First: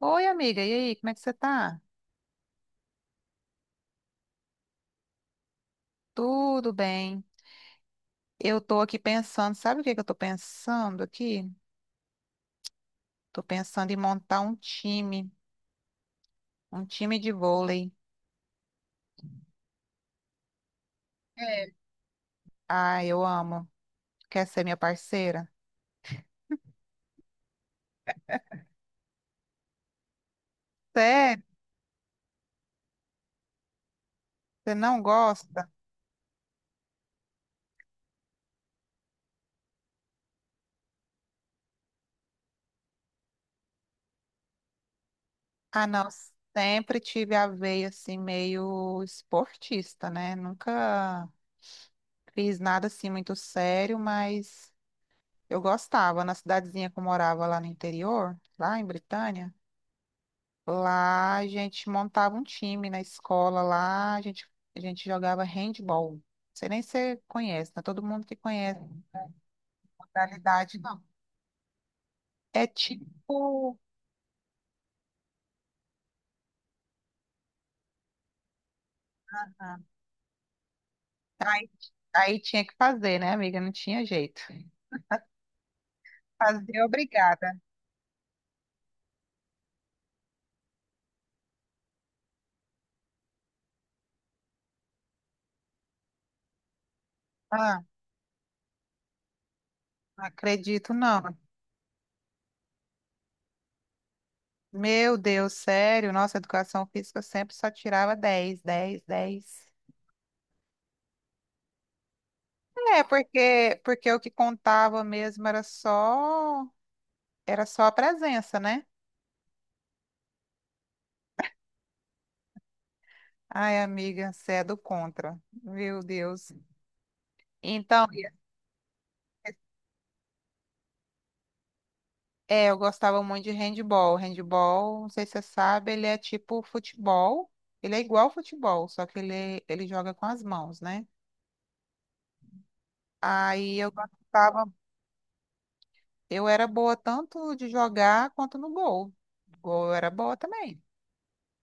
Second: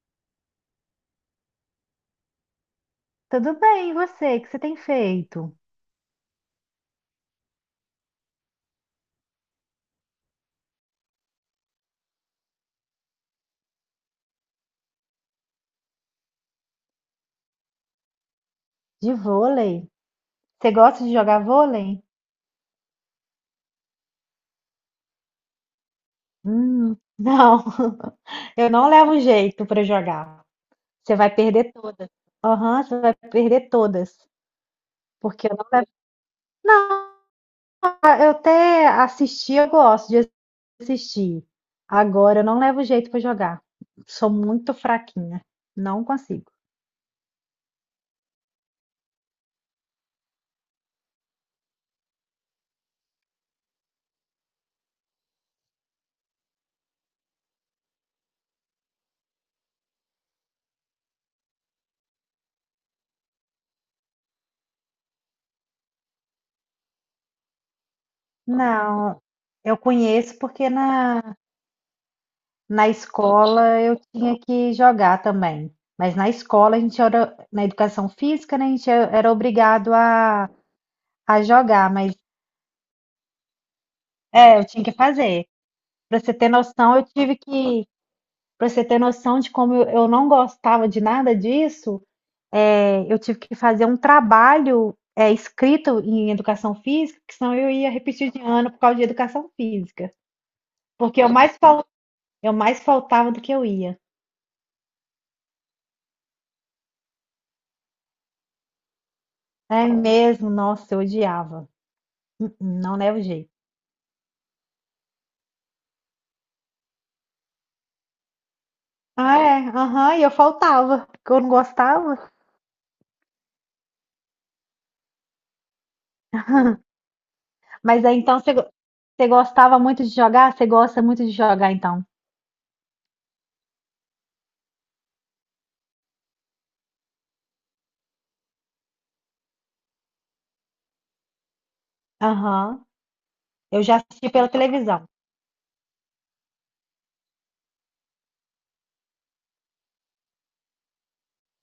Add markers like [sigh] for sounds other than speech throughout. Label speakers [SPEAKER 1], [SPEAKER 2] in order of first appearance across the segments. [SPEAKER 1] Oi, amiga, e aí, como é que você tá?
[SPEAKER 2] Tudo bem, e você? O que você tem feito?
[SPEAKER 1] Tudo bem. Eu tô aqui pensando, sabe o que que eu tô pensando aqui? Tô pensando em montar um time de vôlei.
[SPEAKER 2] De vôlei? Você gosta de jogar
[SPEAKER 1] É.
[SPEAKER 2] vôlei?
[SPEAKER 1] Ah, eu amo. Quer ser minha parceira?
[SPEAKER 2] Não. [laughs] Eu não levo jeito para jogar. Você vai
[SPEAKER 1] Sério?
[SPEAKER 2] perder todas. Aham, você vai perder todas.
[SPEAKER 1] Você não
[SPEAKER 2] Porque eu não
[SPEAKER 1] gosta?
[SPEAKER 2] levo. Não, eu até assistir, eu gosto de assistir. Agora eu não levo jeito para jogar. Sou muito fraquinha.
[SPEAKER 1] Ah,
[SPEAKER 2] Não
[SPEAKER 1] não,
[SPEAKER 2] consigo.
[SPEAKER 1] sempre tive a veia assim meio esportista, né? Nunca fiz nada assim muito sério, mas eu gostava na cidadezinha que eu morava lá no interior, lá em Britânia. Lá a gente montava um time na escola, lá a gente jogava handball. Você nem se conhece, não é todo mundo que conhece
[SPEAKER 2] Não, eu
[SPEAKER 1] a
[SPEAKER 2] conheço porque
[SPEAKER 1] modalidade, não.
[SPEAKER 2] na
[SPEAKER 1] É
[SPEAKER 2] Na escola
[SPEAKER 1] tipo.
[SPEAKER 2] eu tinha que jogar também, mas na escola a gente era, na educação física, né, a gente era
[SPEAKER 1] Ah,
[SPEAKER 2] obrigado a jogar, mas
[SPEAKER 1] aí tinha que fazer, né, amiga? Não tinha jeito.
[SPEAKER 2] eu tinha que fazer. Para você ter
[SPEAKER 1] Fazer,
[SPEAKER 2] noção,
[SPEAKER 1] obrigada.
[SPEAKER 2] para você ter noção de como eu não gostava de nada disso, eu tive que fazer um trabalho escrito em educação física, que senão eu
[SPEAKER 1] Ah,
[SPEAKER 2] ia repetir de ano por causa de educação física,
[SPEAKER 1] não acredito,
[SPEAKER 2] porque
[SPEAKER 1] não.
[SPEAKER 2] eu mais faltava do que eu ia.
[SPEAKER 1] Meu Deus, sério, nossa, educação física eu sempre só tirava 10, 10, 10.
[SPEAKER 2] É mesmo, nossa, eu odiava. Hum. Não
[SPEAKER 1] É,
[SPEAKER 2] leva jeito.
[SPEAKER 1] porque, porque o que contava mesmo era só a presença, né?
[SPEAKER 2] Ah, é? Aham, e eu faltava, porque eu não gostava.
[SPEAKER 1] Ai, amiga, você é do contra. Meu Deus.
[SPEAKER 2] [laughs] Mas
[SPEAKER 1] Então,
[SPEAKER 2] aí então você gostava muito de jogar? Você gosta muito de jogar então?
[SPEAKER 1] é, eu gostava muito de handball. Handball, não sei se você sabe, ele é tipo futebol. Ele é igual ao futebol, só que ele joga com as mãos, né?
[SPEAKER 2] Aham.
[SPEAKER 1] Aí
[SPEAKER 2] Eu
[SPEAKER 1] eu
[SPEAKER 2] já assisti pela
[SPEAKER 1] gostava,
[SPEAKER 2] televisão.
[SPEAKER 1] eu era boa tanto de jogar quanto no gol. Gol eu era boa também.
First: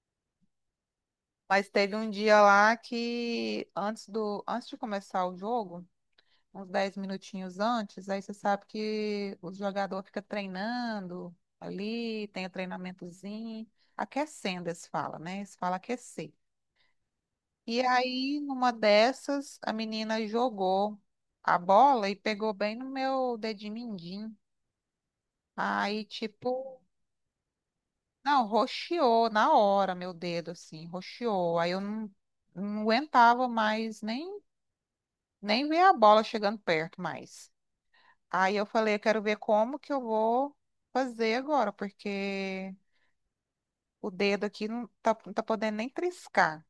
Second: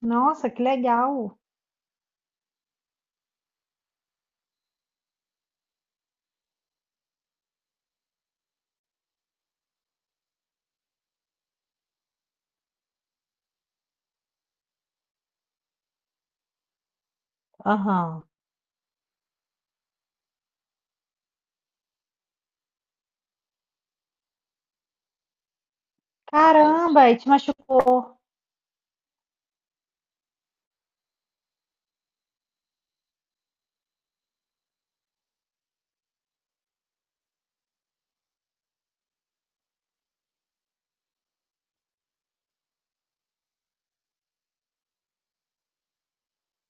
[SPEAKER 2] Nossa, que legal.
[SPEAKER 1] Mas teve um dia lá que antes de começar o jogo, uns 10 minutinhos antes, aí você sabe que o jogador fica treinando ali, tem o treinamentozinho, aquecendo, eles falam, né? Eles falam aquecer. E
[SPEAKER 2] Aham.
[SPEAKER 1] aí, numa dessas, a menina jogou a bola e pegou bem no meu dedinho mindinho. Aí, tipo,
[SPEAKER 2] Caramba, e te machucou.
[SPEAKER 1] não, roxeou na hora meu dedo, assim, roxeou. Aí eu não, não aguentava mais nem ver a bola chegando perto mais. Aí eu falei, eu quero ver como que eu vou fazer agora, porque o dedo aqui não tá podendo nem triscar.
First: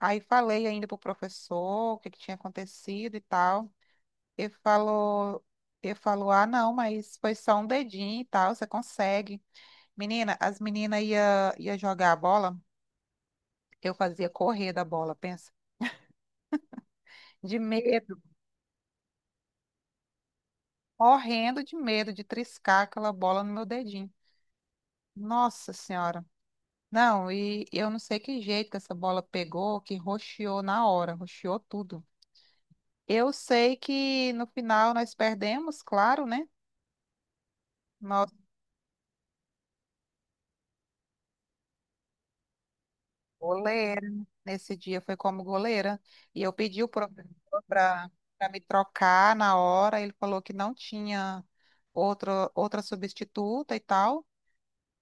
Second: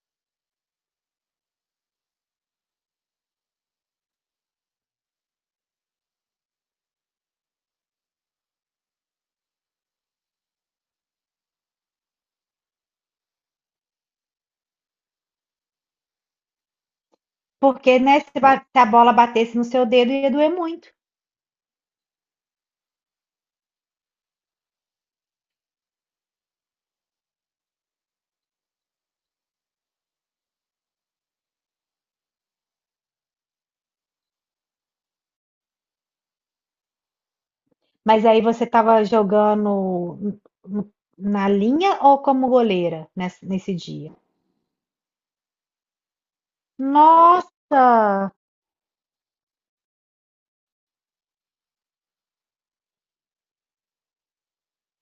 [SPEAKER 1] Aí falei ainda pro professor o que que tinha acontecido e tal. Ele falou, ele falou, ah, não, mas foi só um dedinho e tal, você consegue. Menina, as meninas ia jogar a bola, eu fazia correr da bola, pensa. De
[SPEAKER 2] Porque,
[SPEAKER 1] medo,
[SPEAKER 2] né, se a bola batesse no seu dedo ia doer muito.
[SPEAKER 1] morrendo de medo de triscar aquela bola no meu dedinho. Nossa Senhora. Não, e eu não sei que jeito que essa bola pegou, que roxeou na hora, roxeou tudo. Eu sei que no final nós perdemos, claro, né?
[SPEAKER 2] Mas
[SPEAKER 1] Nossa
[SPEAKER 2] aí você estava jogando n- na linha ou como goleira nesse
[SPEAKER 1] goleira,
[SPEAKER 2] dia?
[SPEAKER 1] nesse dia foi como goleira. E eu pedi o professor para
[SPEAKER 2] Nossa!
[SPEAKER 1] me trocar na hora, ele falou que não tinha outra substituta e tal,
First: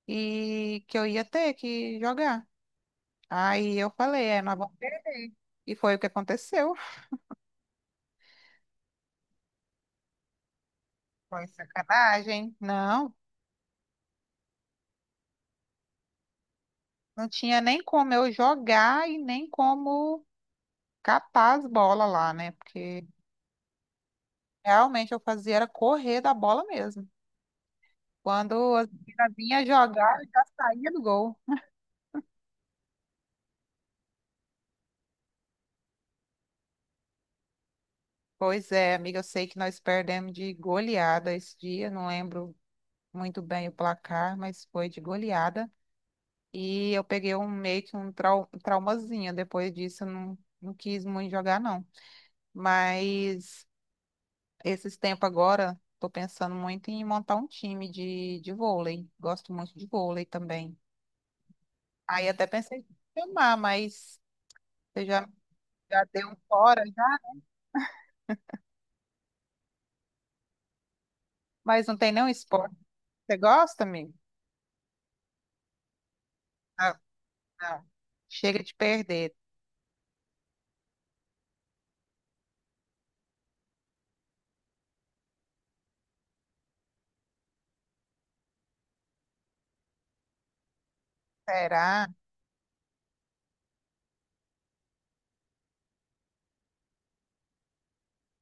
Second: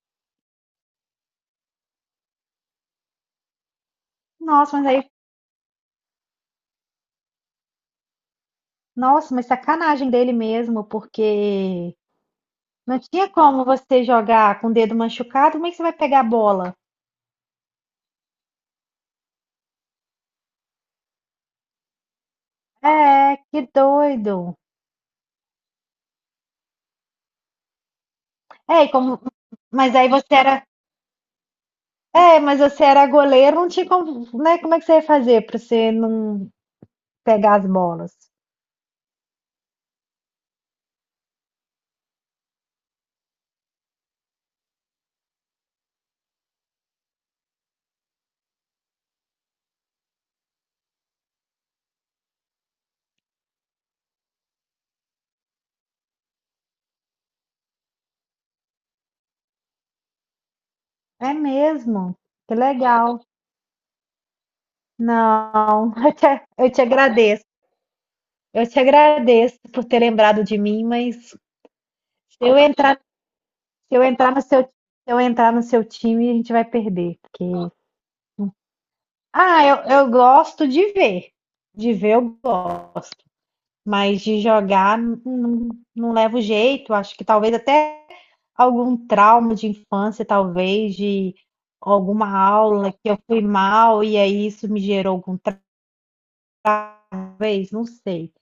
[SPEAKER 1] e que eu ia ter que jogar. Aí eu falei, é, nós vamos
[SPEAKER 2] Nossa, mas aí.
[SPEAKER 1] perder. E foi o que aconteceu.
[SPEAKER 2] Nossa, mas sacanagem dele mesmo,
[SPEAKER 1] Foi
[SPEAKER 2] porque
[SPEAKER 1] sacanagem.
[SPEAKER 2] não
[SPEAKER 1] Não.
[SPEAKER 2] tinha como você jogar com o dedo machucado, como é que você vai pegar a bola?
[SPEAKER 1] Não tinha nem como eu jogar e nem como capar as bolas lá, né? Porque
[SPEAKER 2] É, que doido.
[SPEAKER 1] realmente eu fazia era correr da bola mesmo. Quando
[SPEAKER 2] É,
[SPEAKER 1] as
[SPEAKER 2] e como
[SPEAKER 1] meninas vinham
[SPEAKER 2] mas aí
[SPEAKER 1] jogar, eu
[SPEAKER 2] você
[SPEAKER 1] já
[SPEAKER 2] era,
[SPEAKER 1] saía do gol.
[SPEAKER 2] mas você era goleiro, não tinha como, né? Como é que você ia fazer para você não pegar as bolas?
[SPEAKER 1] Pois é, amiga, eu sei que nós perdemos de goleada esse dia, não lembro muito bem o placar, mas foi de goleada. E eu peguei um meio que um traumazinho. Depois disso, eu não quis muito jogar, não. Mas. Esses tempos agora, tô pensando muito em montar um time de vôlei. Gosto muito de vôlei também.
[SPEAKER 2] É mesmo.
[SPEAKER 1] Aí até
[SPEAKER 2] Que
[SPEAKER 1] pensei em te
[SPEAKER 2] legal.
[SPEAKER 1] chamar, mas você já,
[SPEAKER 2] Não, [laughs]
[SPEAKER 1] já
[SPEAKER 2] eu te,
[SPEAKER 1] deu um
[SPEAKER 2] eu te
[SPEAKER 1] fora já?
[SPEAKER 2] agradeço. Eu te agradeço por ter lembrado de mim, mas se
[SPEAKER 1] Mas não tem nenhum
[SPEAKER 2] eu
[SPEAKER 1] esporte.
[SPEAKER 2] entrar.
[SPEAKER 1] Você gosta, amigo?
[SPEAKER 2] Se eu entrar no seu time, a gente vai
[SPEAKER 1] Não,
[SPEAKER 2] perder. Porque...
[SPEAKER 1] não. Chega de perder.
[SPEAKER 2] Ah, eu gosto de ver. De ver eu gosto. Mas de jogar não, não levo jeito. Acho que talvez até algum trauma de infância, talvez, de
[SPEAKER 1] Será?
[SPEAKER 2] alguma aula que eu fui mal e aí isso me gerou algum trauma, talvez, não sei.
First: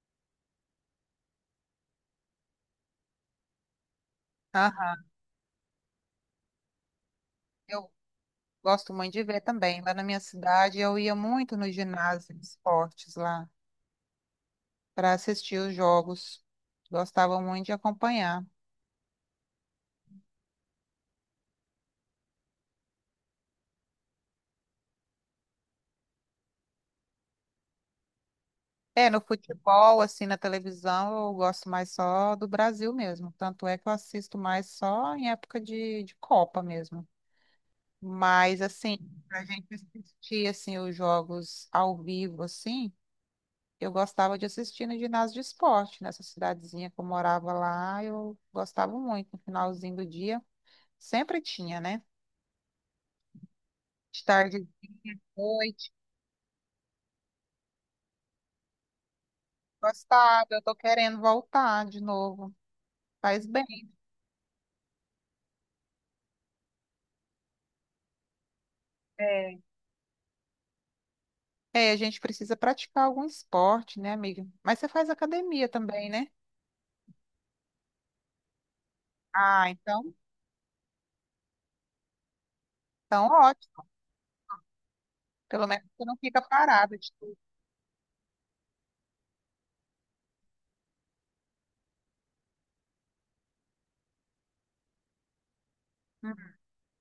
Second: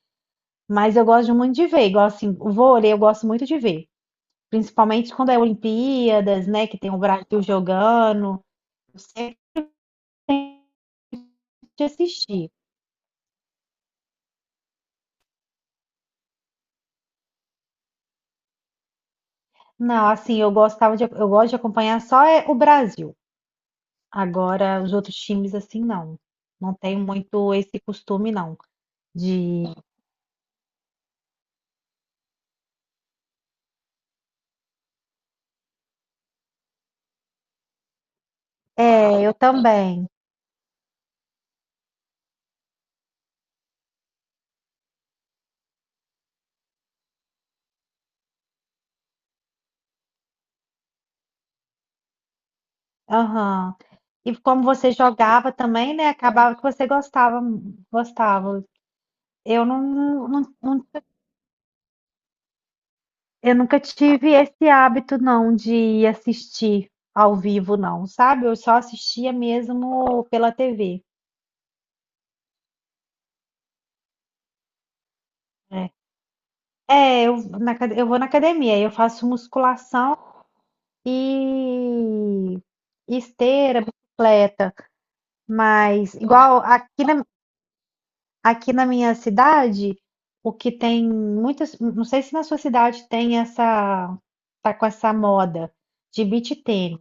[SPEAKER 2] Mas eu gosto muito de ver, igual assim, o vôlei eu gosto muito de ver.
[SPEAKER 1] Aham.
[SPEAKER 2] Principalmente quando é Olimpíadas, né? Que tem o Brasil
[SPEAKER 1] Eu
[SPEAKER 2] jogando.
[SPEAKER 1] gosto
[SPEAKER 2] Eu
[SPEAKER 1] muito de
[SPEAKER 2] sempre
[SPEAKER 1] ver também. Lá na minha cidade, eu ia muito no ginásio de
[SPEAKER 2] assisti.
[SPEAKER 1] esportes lá para assistir os jogos. Gostava muito de acompanhar.
[SPEAKER 2] Não, assim, eu gosto de acompanhar só é o Brasil. Agora, os outros times, assim, não. Não tenho muito esse costume, não.
[SPEAKER 1] É, no
[SPEAKER 2] De.
[SPEAKER 1] futebol, assim, na televisão, eu gosto mais só do Brasil mesmo. Tanto é que eu assisto mais só em época de Copa mesmo. Mas, assim,
[SPEAKER 2] É, eu
[SPEAKER 1] pra gente
[SPEAKER 2] também.
[SPEAKER 1] assistir, assim, os jogos ao vivo, assim, eu gostava de assistir no ginásio de esporte, nessa cidadezinha que eu morava lá, eu gostava muito, no finalzinho do dia. Sempre tinha, né?
[SPEAKER 2] Aham.
[SPEAKER 1] De
[SPEAKER 2] E como
[SPEAKER 1] tarde,
[SPEAKER 2] você jogava
[SPEAKER 1] noite.
[SPEAKER 2] também, né? Acabava que você gostava, gostava. Eu não, não-
[SPEAKER 1] Gostava, eu tô
[SPEAKER 2] não-
[SPEAKER 1] querendo voltar de novo. Faz
[SPEAKER 2] eu nunca
[SPEAKER 1] bem.
[SPEAKER 2] tive esse hábito, não, de assistir ao vivo, não, sabe? Eu só assistia
[SPEAKER 1] É,
[SPEAKER 2] mesmo pela TV.
[SPEAKER 1] A gente precisa praticar algum esporte, né, amiga? Mas você faz academia
[SPEAKER 2] É,
[SPEAKER 1] também, né?
[SPEAKER 2] é, eu vou na academia, eu faço
[SPEAKER 1] Ah, então,
[SPEAKER 2] musculação. E
[SPEAKER 1] então
[SPEAKER 2] esteira,
[SPEAKER 1] ótimo.
[SPEAKER 2] bicicleta,
[SPEAKER 1] Pelo menos você
[SPEAKER 2] mas
[SPEAKER 1] não fica
[SPEAKER 2] igual
[SPEAKER 1] parada
[SPEAKER 2] aqui
[SPEAKER 1] de
[SPEAKER 2] na,
[SPEAKER 1] tudo.
[SPEAKER 2] aqui na minha cidade, o que tem muitas, não sei se na sua cidade tem essa, tá com essa moda de
[SPEAKER 1] Uhum.
[SPEAKER 2] beach tênis.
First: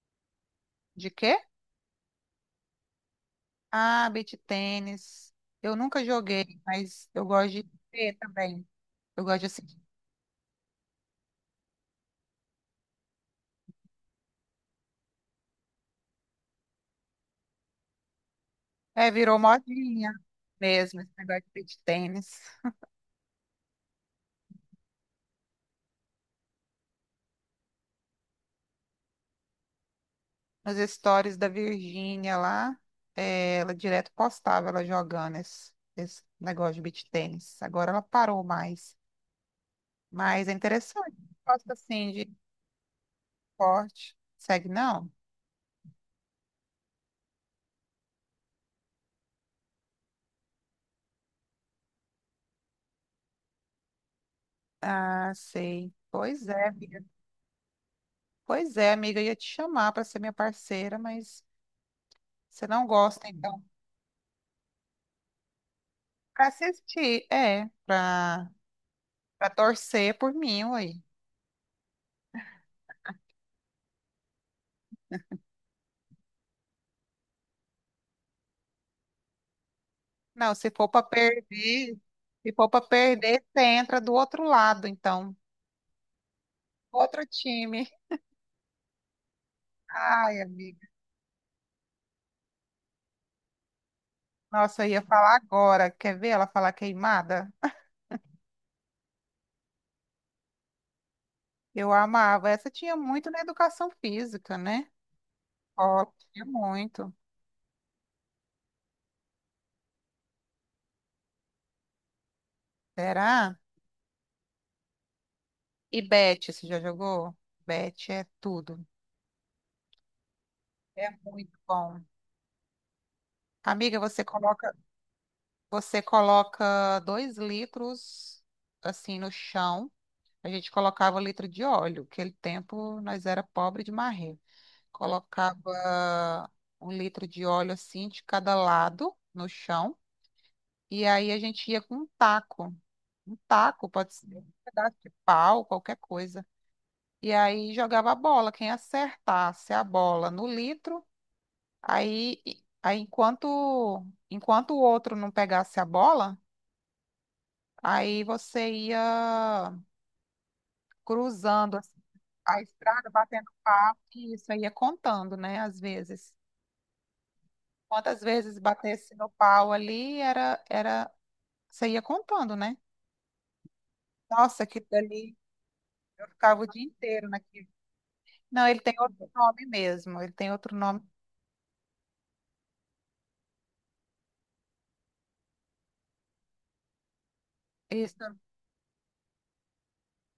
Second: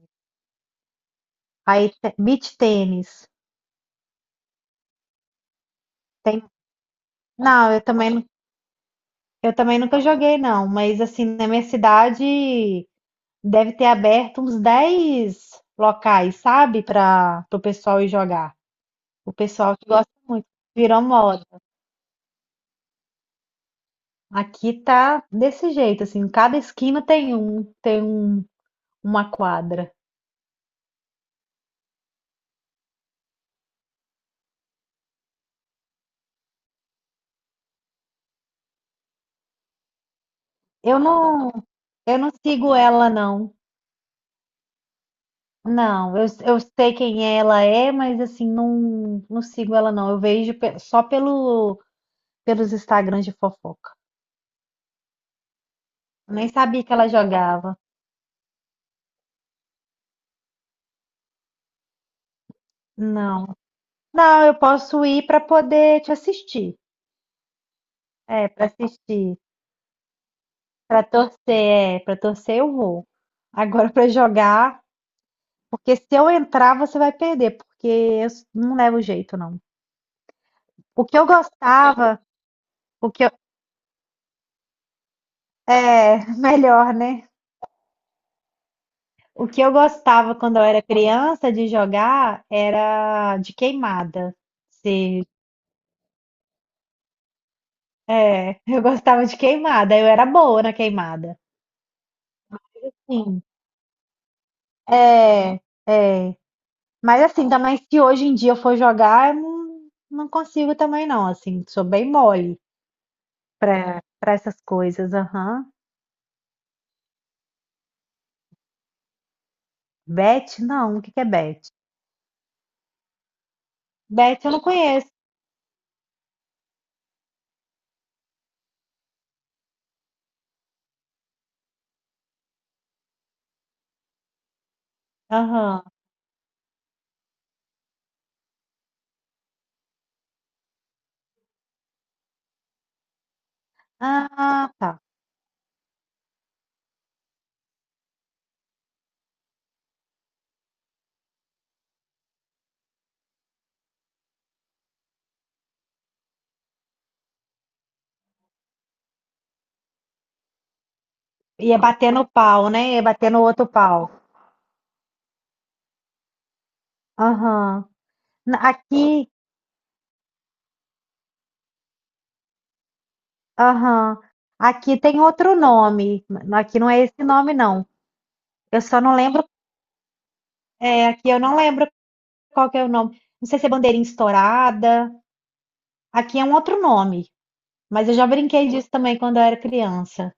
[SPEAKER 1] De quê?
[SPEAKER 2] Aí beach tênis.
[SPEAKER 1] Ah, beach tênis. Eu nunca
[SPEAKER 2] Tem,
[SPEAKER 1] joguei, mas eu gosto de
[SPEAKER 2] não,
[SPEAKER 1] ver também. Eu gosto de
[SPEAKER 2] eu também
[SPEAKER 1] assistir.
[SPEAKER 2] nunca joguei não, mas assim, na minha cidade deve ter aberto uns 10 locais, sabe, para o pessoal ir jogar.
[SPEAKER 1] É,
[SPEAKER 2] O
[SPEAKER 1] virou
[SPEAKER 2] pessoal que
[SPEAKER 1] modinha
[SPEAKER 2] gosta muito,
[SPEAKER 1] mesmo
[SPEAKER 2] virou
[SPEAKER 1] esse
[SPEAKER 2] moda.
[SPEAKER 1] negócio de beach tênis.
[SPEAKER 2] Aqui tá desse jeito, assim, cada esquina uma quadra.
[SPEAKER 1] Nos stories da Virgínia lá, é, ela direto postava ela jogando esse negócio de beach tênis. Agora ela parou mais. Mas é
[SPEAKER 2] Eu
[SPEAKER 1] interessante.
[SPEAKER 2] não,
[SPEAKER 1] Gosto assim
[SPEAKER 2] eu não
[SPEAKER 1] de
[SPEAKER 2] sigo ela, não.
[SPEAKER 1] esporte. Segue, não?
[SPEAKER 2] Não, eu sei quem ela é, mas assim, não, não sigo ela, não. Eu vejo só pelos Instagrams de fofoca.
[SPEAKER 1] Ah, sei.
[SPEAKER 2] Eu
[SPEAKER 1] Pois
[SPEAKER 2] nem
[SPEAKER 1] é,
[SPEAKER 2] sabia que
[SPEAKER 1] amiga.
[SPEAKER 2] ela jogava.
[SPEAKER 1] Pois é, amiga. Eu ia te chamar para ser minha parceira, mas você não gosta,
[SPEAKER 2] Não.
[SPEAKER 1] então.
[SPEAKER 2] Não, eu posso ir pra poder te
[SPEAKER 1] Para
[SPEAKER 2] assistir.
[SPEAKER 1] assistir, é.
[SPEAKER 2] É, pra assistir.
[SPEAKER 1] Para torcer por mim, aí.
[SPEAKER 2] Pra torcer, é, para torcer eu vou. Agora pra jogar. Porque se eu entrar, você vai perder, porque não levo jeito, não.
[SPEAKER 1] Não, se for para
[SPEAKER 2] O que eu
[SPEAKER 1] perder,
[SPEAKER 2] gostava,
[SPEAKER 1] se for para
[SPEAKER 2] o que eu,
[SPEAKER 1] perder, você entra do outro lado, então.
[SPEAKER 2] é, [laughs] melhor, né?
[SPEAKER 1] Outro time.
[SPEAKER 2] O que eu gostava
[SPEAKER 1] Ai,
[SPEAKER 2] quando eu era
[SPEAKER 1] amiga.
[SPEAKER 2] criança de jogar era de queimada.
[SPEAKER 1] Nossa, eu ia
[SPEAKER 2] Se,
[SPEAKER 1] falar agora. Quer ver ela falar queimada?
[SPEAKER 2] é, [laughs] eu gostava de queimada, eu era boa na queimada.
[SPEAKER 1] Eu amava. Essa tinha muito na
[SPEAKER 2] Sim,
[SPEAKER 1] educação física, né?
[SPEAKER 2] é,
[SPEAKER 1] Gosto
[SPEAKER 2] é.
[SPEAKER 1] muito.
[SPEAKER 2] Mas assim, também se hoje em dia eu for jogar, eu não consigo também não, assim, sou bem mole
[SPEAKER 1] Será?
[SPEAKER 2] para essas coisas, aham.
[SPEAKER 1] E Bet, você já jogou? Bet é tudo.
[SPEAKER 2] Bet, não, o
[SPEAKER 1] É
[SPEAKER 2] que que é
[SPEAKER 1] muito
[SPEAKER 2] bet?
[SPEAKER 1] bom. Amiga,
[SPEAKER 2] Beth eu não conheço.
[SPEAKER 1] você coloca 2 litros assim no chão. A gente colocava litro de óleo. Aquele tempo nós era pobre de marrer.
[SPEAKER 2] Aham.
[SPEAKER 1] Colocava um litro de óleo assim de cada lado no chão. E aí a gente ia com um taco. Um taco, pode ser um
[SPEAKER 2] Ah,
[SPEAKER 1] pedaço
[SPEAKER 2] tá.
[SPEAKER 1] de pau, qualquer coisa. E aí jogava a bola, quem acertasse a bola no litro, aí, aí enquanto o outro não pegasse a bola, aí você ia cruzando
[SPEAKER 2] Ia
[SPEAKER 1] assim,
[SPEAKER 2] bater no
[SPEAKER 1] a
[SPEAKER 2] pau, né? Ia
[SPEAKER 1] estrada,
[SPEAKER 2] bater no
[SPEAKER 1] batendo
[SPEAKER 2] outro pau.
[SPEAKER 1] papo, e isso aí ia contando, né, às vezes.
[SPEAKER 2] Aham.
[SPEAKER 1] Quantas vezes batesse no
[SPEAKER 2] Aqui,
[SPEAKER 1] pau ali, era, você ia contando, né?
[SPEAKER 2] aham.
[SPEAKER 1] Nossa, aquilo
[SPEAKER 2] Aqui tem
[SPEAKER 1] ali,
[SPEAKER 2] outro nome.
[SPEAKER 1] eu ficava o
[SPEAKER 2] Aqui
[SPEAKER 1] dia
[SPEAKER 2] não é esse
[SPEAKER 1] inteiro
[SPEAKER 2] nome,
[SPEAKER 1] naquilo.
[SPEAKER 2] não.
[SPEAKER 1] Não, ele
[SPEAKER 2] Eu
[SPEAKER 1] tem
[SPEAKER 2] só não
[SPEAKER 1] outro
[SPEAKER 2] lembro.
[SPEAKER 1] nome mesmo, ele tem outro nome.
[SPEAKER 2] É, aqui eu não lembro qual que é o nome. Não sei se é bandeirinha estourada. Aqui é um outro nome. Mas eu
[SPEAKER 1] Isso.
[SPEAKER 2] já brinquei disso também quando eu era criança.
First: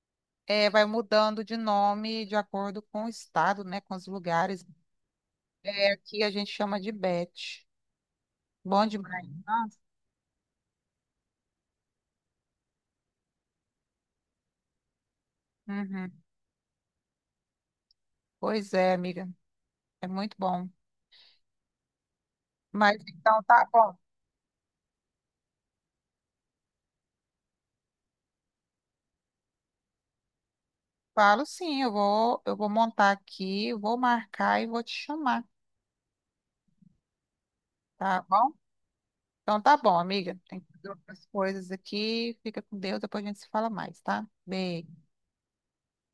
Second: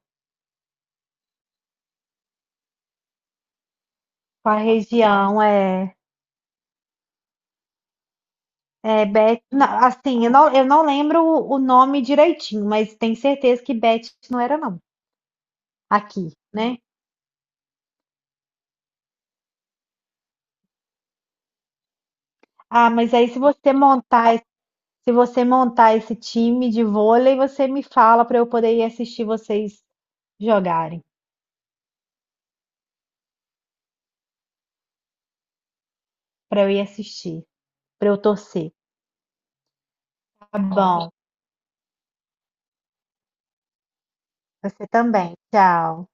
[SPEAKER 1] É, vai mudando de nome de acordo com o estado, né? Com os
[SPEAKER 2] Com a
[SPEAKER 1] lugares.
[SPEAKER 2] região,
[SPEAKER 1] É,
[SPEAKER 2] é.
[SPEAKER 1] aqui a gente chama de Bete. Bom
[SPEAKER 2] É,
[SPEAKER 1] demais.
[SPEAKER 2] Beth. Não,
[SPEAKER 1] Nossa.
[SPEAKER 2] assim, eu não lembro o nome direitinho, mas tenho certeza que Beth não era, não.
[SPEAKER 1] Uhum.
[SPEAKER 2] Aqui, né?
[SPEAKER 1] Pois é, amiga. É muito bom.
[SPEAKER 2] Ah,
[SPEAKER 1] Mas
[SPEAKER 2] mas aí
[SPEAKER 1] então tá bom.
[SPEAKER 2] se você montar esse time de vôlei, você me fala para eu poder ir assistir vocês jogarem,
[SPEAKER 1] Falo sim, eu vou montar aqui, vou marcar e vou te chamar,
[SPEAKER 2] para eu ir assistir, para eu
[SPEAKER 1] tá bom?
[SPEAKER 2] torcer.
[SPEAKER 1] Então tá bom, amiga. Tem
[SPEAKER 2] Tá
[SPEAKER 1] que fazer
[SPEAKER 2] bom.
[SPEAKER 1] outras coisas aqui. Fica com Deus, depois a gente se fala mais, tá?
[SPEAKER 2] Você
[SPEAKER 1] Beijo.
[SPEAKER 2] também. Tchau.